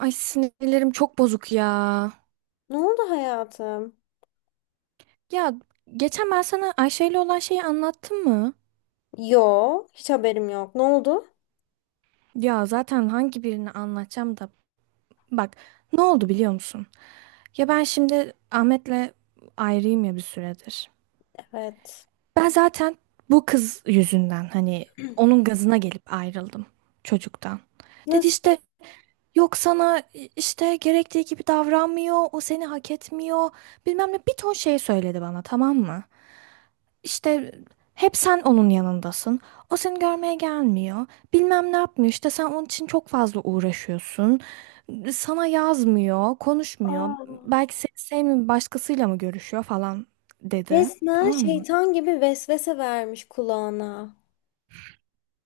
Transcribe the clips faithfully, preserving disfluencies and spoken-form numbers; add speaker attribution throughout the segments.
Speaker 1: Ay sinirlerim çok bozuk ya.
Speaker 2: Ne oldu hayatım?
Speaker 1: Ya geçen ben sana Ayşe ile olan şeyi anlattım mı?
Speaker 2: Yo, hiç haberim yok. Ne oldu?
Speaker 1: Ya zaten hangi birini anlatacağım da. Bak ne oldu biliyor musun? Ya ben şimdi Ahmet'le ayrıyım ya bir süredir.
Speaker 2: Evet.
Speaker 1: Ben zaten bu kız yüzünden hani onun gazına gelip ayrıldım çocuktan. Dedi
Speaker 2: Nasıl?
Speaker 1: işte yok sana işte gerektiği gibi davranmıyor, o seni hak etmiyor bilmem ne bir ton şey söyledi bana tamam mı? İşte hep sen onun yanındasın. O seni görmeye gelmiyor. Bilmem ne yapmıyor. İşte sen onun için çok fazla uğraşıyorsun. Sana yazmıyor, konuşmuyor.
Speaker 2: Aa,
Speaker 1: Belki seni sevmiyor, başkasıyla mı görüşüyor falan dedi.
Speaker 2: resmen
Speaker 1: Tamam mı?
Speaker 2: şeytan gibi vesvese vermiş kulağına.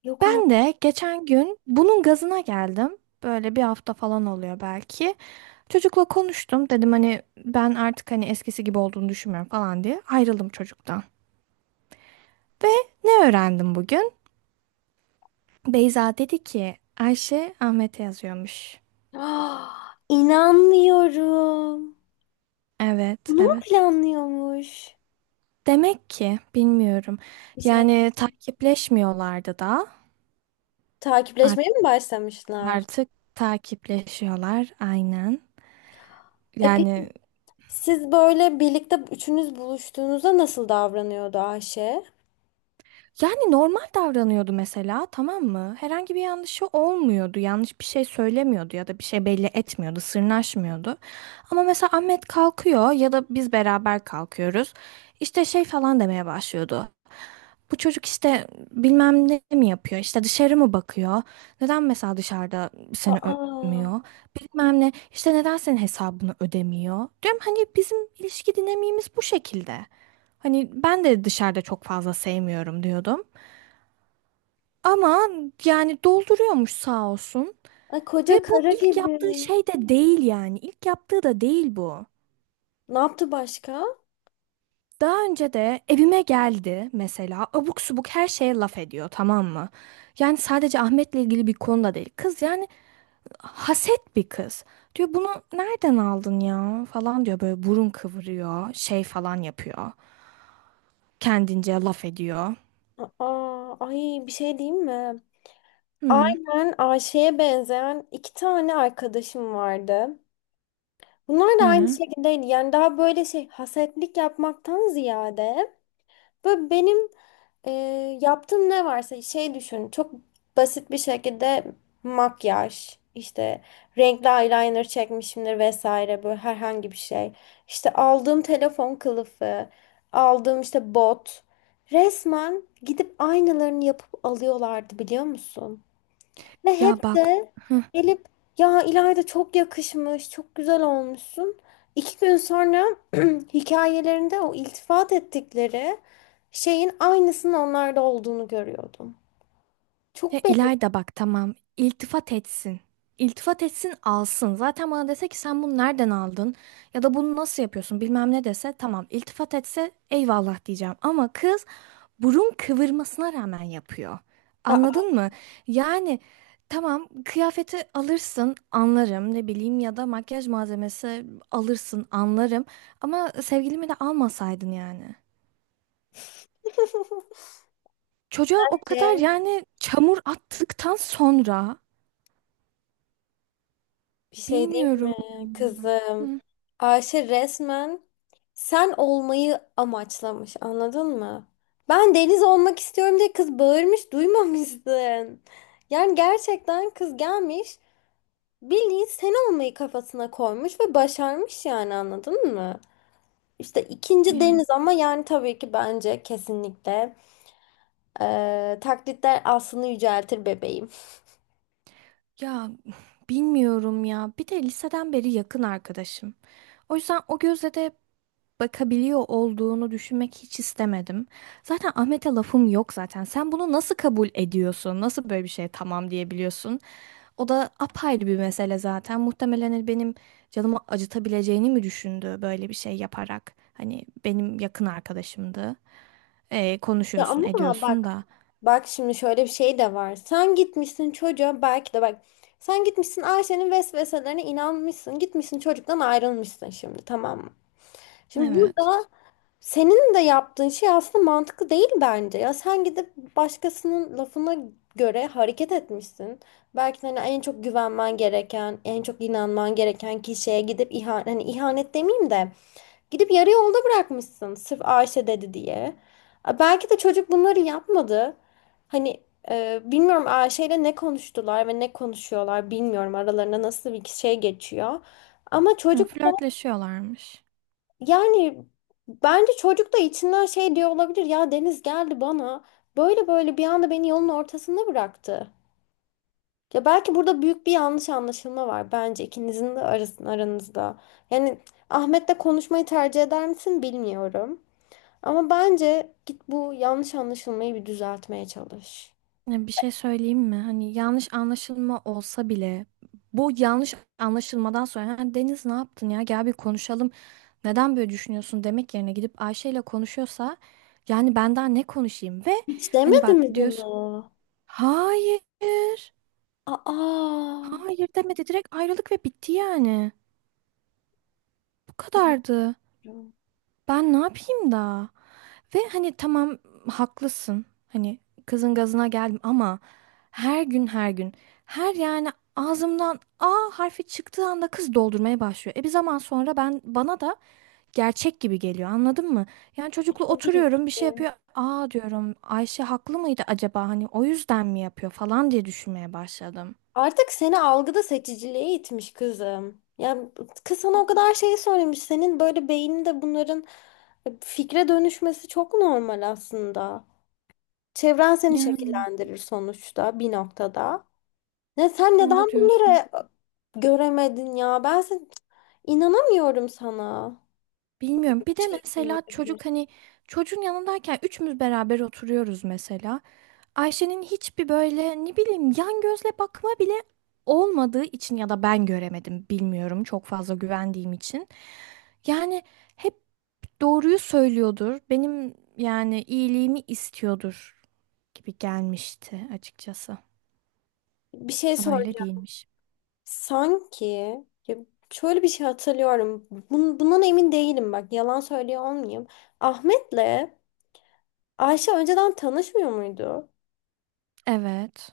Speaker 2: Yok
Speaker 1: Ben
Speaker 2: artık.
Speaker 1: de geçen gün bunun gazına geldim. Böyle bir hafta falan oluyor belki. Çocukla konuştum. Dedim hani ben artık hani eskisi gibi olduğunu düşünmüyorum falan diye. Ayrıldım çocuktan. Ve ne öğrendim bugün? Beyza dedi ki Ayşe Ahmet'e yazıyormuş.
Speaker 2: Ah, inanmıyorum.
Speaker 1: Evet,
Speaker 2: Bunu mu
Speaker 1: evet.
Speaker 2: planlıyormuş?
Speaker 1: Demek ki bilmiyorum.
Speaker 2: Bir şey
Speaker 1: Yani takipleşmiyorlardı da. Art-
Speaker 2: takipleşmeye mi başlamışlar?
Speaker 1: Artık takipleşiyorlar aynen.
Speaker 2: E
Speaker 1: Yani
Speaker 2: peki siz böyle birlikte üçünüz buluştuğunuzda nasıl davranıyordu Ayşe?
Speaker 1: Yani normal davranıyordu mesela, tamam mı? Herhangi bir yanlışı olmuyordu. Yanlış bir şey söylemiyordu ya da bir şey belli etmiyordu, sırnaşmıyordu. Ama mesela Ahmet kalkıyor ya da biz beraber kalkıyoruz. İşte şey falan demeye başlıyordu. Bu çocuk işte bilmem ne mi yapıyor, işte dışarı mı bakıyor? Neden mesela dışarıda seni
Speaker 2: Aa,
Speaker 1: öpmüyor? Bilmem ne, işte neden senin hesabını ödemiyor? Diyorum hani bizim ilişki dinamiğimiz bu şekilde. Hani ben de dışarıda çok fazla sevmiyorum diyordum. Ama yani dolduruyormuş sağ olsun.
Speaker 2: ay
Speaker 1: Ve
Speaker 2: koca
Speaker 1: bu
Speaker 2: kara
Speaker 1: ilk
Speaker 2: gibi.
Speaker 1: yaptığı şey de değil yani. İlk yaptığı da değil bu.
Speaker 2: Ne yaptı başka?
Speaker 1: Daha önce de evime geldi mesela abuk subuk her şeye laf ediyor tamam mı? Yani sadece Ahmet'le ilgili bir konuda değil. Kız yani haset bir kız. Diyor bunu nereden aldın ya falan diyor böyle burun kıvırıyor şey falan yapıyor. Kendince laf ediyor.
Speaker 2: Aa, ay bir şey diyeyim mi?
Speaker 1: Hı.
Speaker 2: Aynen Ayşe'ye benzeyen iki tane arkadaşım vardı. Bunlar da aynı
Speaker 1: Hı.
Speaker 2: şekildeydi. Yani daha böyle şey hasetlik yapmaktan ziyade böyle benim e, yaptığım ne varsa şey düşün. Çok basit bir şekilde makyaj, işte renkli eyeliner çekmişimdir vesaire böyle herhangi bir şey. İşte aldığım telefon kılıfı, aldığım işte bot. Resmen gidip aynalarını yapıp alıyorlardı biliyor musun? Ve
Speaker 1: Ya
Speaker 2: hep
Speaker 1: bak.
Speaker 2: de gelip ya İlayda çok yakışmış, çok güzel olmuşsun. İki gün sonra hikayelerinde o iltifat ettikleri şeyin aynısının onlarda olduğunu görüyordum.
Speaker 1: Ya
Speaker 2: Çok beğendim.
Speaker 1: İlayda bak tamam iltifat etsin. İltifat etsin alsın. Zaten bana dese ki sen bunu nereden aldın ya da bunu nasıl yapıyorsun bilmem ne dese tamam iltifat etse eyvallah diyeceğim. Ama kız burun kıvırmasına rağmen yapıyor.
Speaker 2: Aa,
Speaker 1: Anladın mı? Yani tamam kıyafeti alırsın anlarım ne bileyim ya da makyaj malzemesi alırsın anlarım. Ama sevgilimi de almasaydın yani. Çocuğa o kadar
Speaker 2: Ayşe,
Speaker 1: yani çamur attıktan sonra
Speaker 2: bir şey diyeyim mi
Speaker 1: bilmiyorum.
Speaker 2: kızım? Ayşe resmen sen olmayı amaçlamış anladın mı? Ben deniz olmak istiyorum diye kız bağırmış duymamışsın. Yani gerçekten kız gelmiş Billy sen olmayı kafasına koymuş ve başarmış yani anladın mı? İşte ikinci
Speaker 1: Ya,
Speaker 2: Deniz ama yani tabii ki bence kesinlikle eee, taklitler aslını yüceltir bebeğim.
Speaker 1: ya bilmiyorum ya. Bir de liseden beri yakın arkadaşım. O yüzden o gözle de bakabiliyor olduğunu düşünmek hiç istemedim. Zaten Ahmet'e lafım yok zaten. Sen bunu nasıl kabul ediyorsun? Nasıl böyle bir şeye tamam diyebiliyorsun? O da apayrı bir mesele zaten. Muhtemelen hani benim canımı acıtabileceğini mi düşündü böyle bir şey yaparak? Hani benim yakın arkadaşımdı. Ee,
Speaker 2: Ya
Speaker 1: konuşuyorsun,
Speaker 2: ama
Speaker 1: ediyorsun
Speaker 2: bak
Speaker 1: da.
Speaker 2: bak şimdi şöyle bir şey de var. Sen gitmişsin çocuğa belki de bak sen gitmişsin Ayşe'nin vesveselerine inanmışsın. Gitmişsin çocuktan ayrılmışsın şimdi tamam mı? Şimdi
Speaker 1: Evet.
Speaker 2: burada senin de yaptığın şey aslında mantıklı değil bence. Ya sen gidip başkasının lafına göre hareket etmişsin. Belki de hani en çok güvenmen gereken, en çok inanman gereken kişiye gidip ihanet, hani ihanet demeyeyim de gidip yarı yolda bırakmışsın sırf Ayşe dedi diye. A, belki de çocuk bunları yapmadı. Hani e, bilmiyorum Ayşe ile ne konuştular ve ne konuşuyorlar bilmiyorum aralarında nasıl bir şey geçiyor. Ama
Speaker 1: Yani
Speaker 2: çocuk
Speaker 1: flörtleşiyorlarmış.
Speaker 2: yani bence çocuk da içinden şey diyor olabilir. Ya Deniz geldi bana. Böyle böyle bir anda beni yolun ortasında bıraktı. Ya belki burada büyük bir yanlış anlaşılma var bence ikinizin de arasın aranızda. Yani Ahmet'le konuşmayı tercih eder misin bilmiyorum. Ama bence git bu yanlış anlaşılmayı bir düzeltmeye çalış.
Speaker 1: Ya bir şey söyleyeyim mi? Hani yanlış anlaşılma olsa bile bu yanlış anlaşılmadan sonra "Ha, Deniz ne yaptın ya gel bir konuşalım. Neden böyle düşünüyorsun" demek yerine gidip Ayşe ile konuşuyorsa yani ben daha ne konuşayım ve
Speaker 2: Hiç
Speaker 1: hani
Speaker 2: demedi
Speaker 1: bak
Speaker 2: mi
Speaker 1: diyorsun
Speaker 2: bunu?
Speaker 1: hayır,
Speaker 2: Aa.
Speaker 1: hayır demedi, direkt ayrılık ve bitti yani. Bu
Speaker 2: Evet.
Speaker 1: kadardı. Ben ne yapayım da? Ve hani tamam haklısın. Hani kızın gazına geldim ama her gün her gün her yani ağzımdan A harfi çıktığı anda kız doldurmaya başlıyor. E bir zaman sonra ben bana da gerçek gibi geliyor anladın mı? Yani çocukla
Speaker 2: Tabii
Speaker 1: oturuyorum bir şey
Speaker 2: ki.
Speaker 1: yapıyor. Aa, diyorum Ayşe haklı mıydı acaba hani o yüzden mi yapıyor falan diye düşünmeye başladım.
Speaker 2: Artık seni algıda seçiciliğe itmiş kızım. Ya kız sana o kadar şey söylemiş. Senin böyle beyninde bunların fikre dönüşmesi çok normal aslında. Çevren seni
Speaker 1: Yani
Speaker 2: şekillendirir sonuçta bir noktada. Ne sen neden
Speaker 1: doğru diyorsun.
Speaker 2: bunları göremedin ya? Ben sen, inanamıyorum sana.
Speaker 1: Bilmiyorum. Bir de
Speaker 2: Şey,
Speaker 1: mesela çocuk hani çocuğun yanındayken üçümüz beraber oturuyoruz mesela. Ayşe'nin hiçbir böyle ne bileyim yan gözle bakma bile olmadığı için ya da ben göremedim bilmiyorum çok fazla güvendiğim için. Yani hep doğruyu söylüyordur. Benim yani iyiliğimi istiyordur gibi gelmişti açıkçası.
Speaker 2: bir şey
Speaker 1: Ama öyle
Speaker 2: söyleyeceğim.
Speaker 1: değilmiş.
Speaker 2: Sanki ya şöyle bir şey hatırlıyorum. Bun- bundan emin değilim bak. Yalan söylüyor olmayayım. Ahmet'le Ayşe önceden tanışmıyor muydu?
Speaker 1: Evet.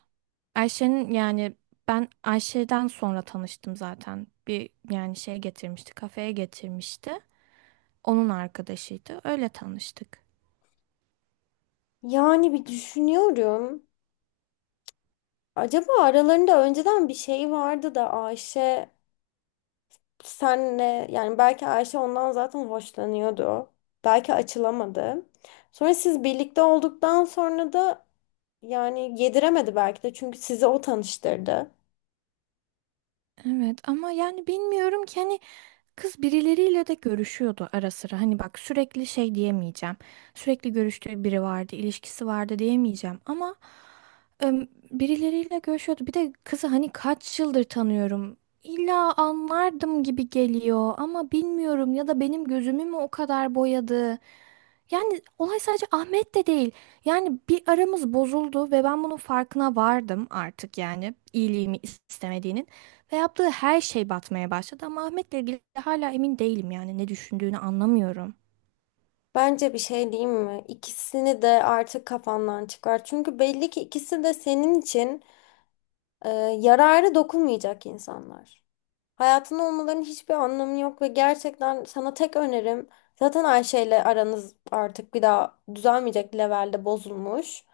Speaker 1: Ayşe'nin yani ben Ayşe'den sonra tanıştım zaten. Bir yani şey getirmişti, kafeye getirmişti. Onun arkadaşıydı. Öyle tanıştık.
Speaker 2: Yani bir düşünüyorum. Acaba aralarında önceden bir şey vardı da Ayşe senle yani belki Ayşe ondan zaten hoşlanıyordu. Belki açılamadı. Sonra siz birlikte olduktan sonra da yani yediremedi belki de çünkü sizi o tanıştırdı.
Speaker 1: Evet ama yani bilmiyorum ki hani kız birileriyle de görüşüyordu ara sıra. Hani bak sürekli şey diyemeyeceğim. Sürekli görüştüğü biri vardı, ilişkisi vardı diyemeyeceğim ama em, birileriyle görüşüyordu. Bir de kızı hani kaç yıldır tanıyorum. İlla anlardım gibi geliyor ama bilmiyorum ya da benim gözümü mü o kadar boyadı? Yani olay sadece Ahmet de değil. Yani bir aramız bozuldu ve ben bunun farkına vardım artık yani iyiliğimi istemediğinin. Ve yaptığı her şey batmaya başladı ama Ahmet'le ilgili hala emin değilim yani ne düşündüğünü anlamıyorum.
Speaker 2: Bence bir şey diyeyim mi? İkisini de artık kafandan çıkar. Çünkü belli ki ikisi de senin için e, yararı dokunmayacak insanlar. Hayatında olmalarının hiçbir anlamı yok ve gerçekten sana tek önerim zaten Ayşe ile aranız artık bir daha düzelmeyecek levelde bozulmuş.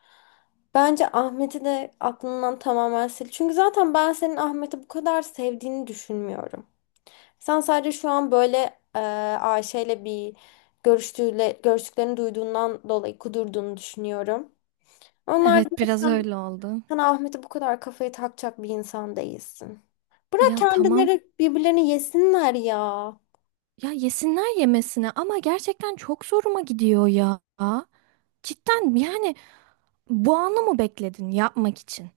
Speaker 2: Bence Ahmet'i de aklından tamamen sil. Çünkü zaten ben senin Ahmet'i bu kadar sevdiğini düşünmüyorum. Sen sadece şu an böyle e, Ayşe'yle bir görüştüğüyle, görüştüklerini duyduğundan dolayı kudurduğunu düşünüyorum. Onlar
Speaker 1: Evet, biraz
Speaker 2: sen,
Speaker 1: öyle oldu.
Speaker 2: sen Ahmet'e bu kadar kafayı takacak bir insan değilsin. Bırak
Speaker 1: Ya tamam
Speaker 2: kendileri birbirlerini yesinler ya.
Speaker 1: ya yesinler yemesine ama gerçekten çok zoruma gidiyor ya. Cidden yani bu anı mı bekledin yapmak için?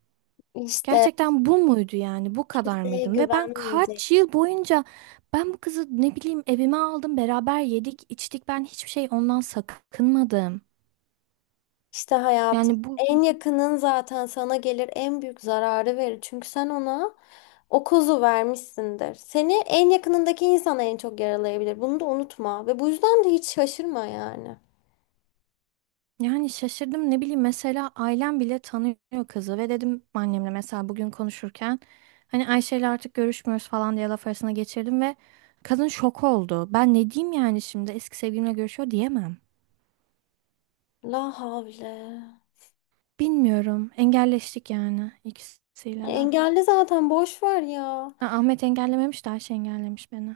Speaker 2: İşte
Speaker 1: Gerçekten bu muydu yani? Bu kadar
Speaker 2: kimseye
Speaker 1: mıydım? Ve ben
Speaker 2: güvenmeyecek.
Speaker 1: kaç yıl boyunca ben bu kızı ne bileyim evime aldım, beraber yedik, içtik. Ben hiçbir şey ondan sakınmadım.
Speaker 2: İşte hayatım.
Speaker 1: Yani bu
Speaker 2: En yakının zaten sana gelir en büyük zararı verir. Çünkü sen ona o kozu vermişsindir. Seni en yakınındaki insan en çok yaralayabilir. Bunu da unutma. Ve bu yüzden de hiç şaşırma yani.
Speaker 1: yani şaşırdım ne bileyim mesela ailem bile tanıyor kızı ve dedim annemle mesela bugün konuşurken hani Ayşe ile artık görüşmüyoruz falan diye laf arasına geçirdim ve kadın şok oldu. Ben ne diyeyim yani şimdi eski sevgilimle görüşüyor diyemem.
Speaker 2: La havle.
Speaker 1: Bilmiyorum. Engelleştik yani ikisiyle de.
Speaker 2: Engelli zaten boş ver ya.
Speaker 1: Ha, Ahmet engellememiş de Ayşe engellemiş beni.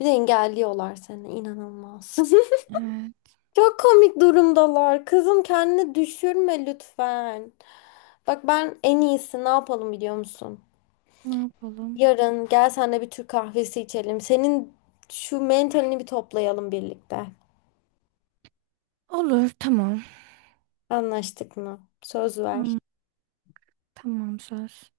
Speaker 2: Bir de engelliyorlar seni inanılmaz.
Speaker 1: Evet,
Speaker 2: Çok komik durumdalar. Kızım kendini düşürme lütfen. Bak ben en iyisi ne yapalım biliyor musun?
Speaker 1: ne yapalım?
Speaker 2: Yarın gel senle bir Türk kahvesi içelim. Senin şu mentalini bir toplayalım birlikte.
Speaker 1: Olur, tamam.
Speaker 2: Anlaştık mı? Söz
Speaker 1: Am-
Speaker 2: ver.
Speaker 1: tamam, söz.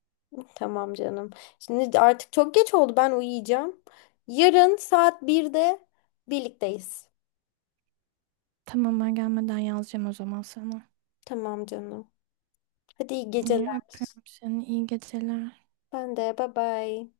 Speaker 2: Tamam canım. Şimdi artık çok geç oldu. Ben uyuyacağım. Yarın saat birde birlikteyiz.
Speaker 1: Tamam, ben gelmeden yazacağım o zaman sana.
Speaker 2: Tamam canım. Hadi iyi
Speaker 1: İyi,
Speaker 2: geceler.
Speaker 1: öpüyorum seni. İyi geceler.
Speaker 2: Ben de bye bye.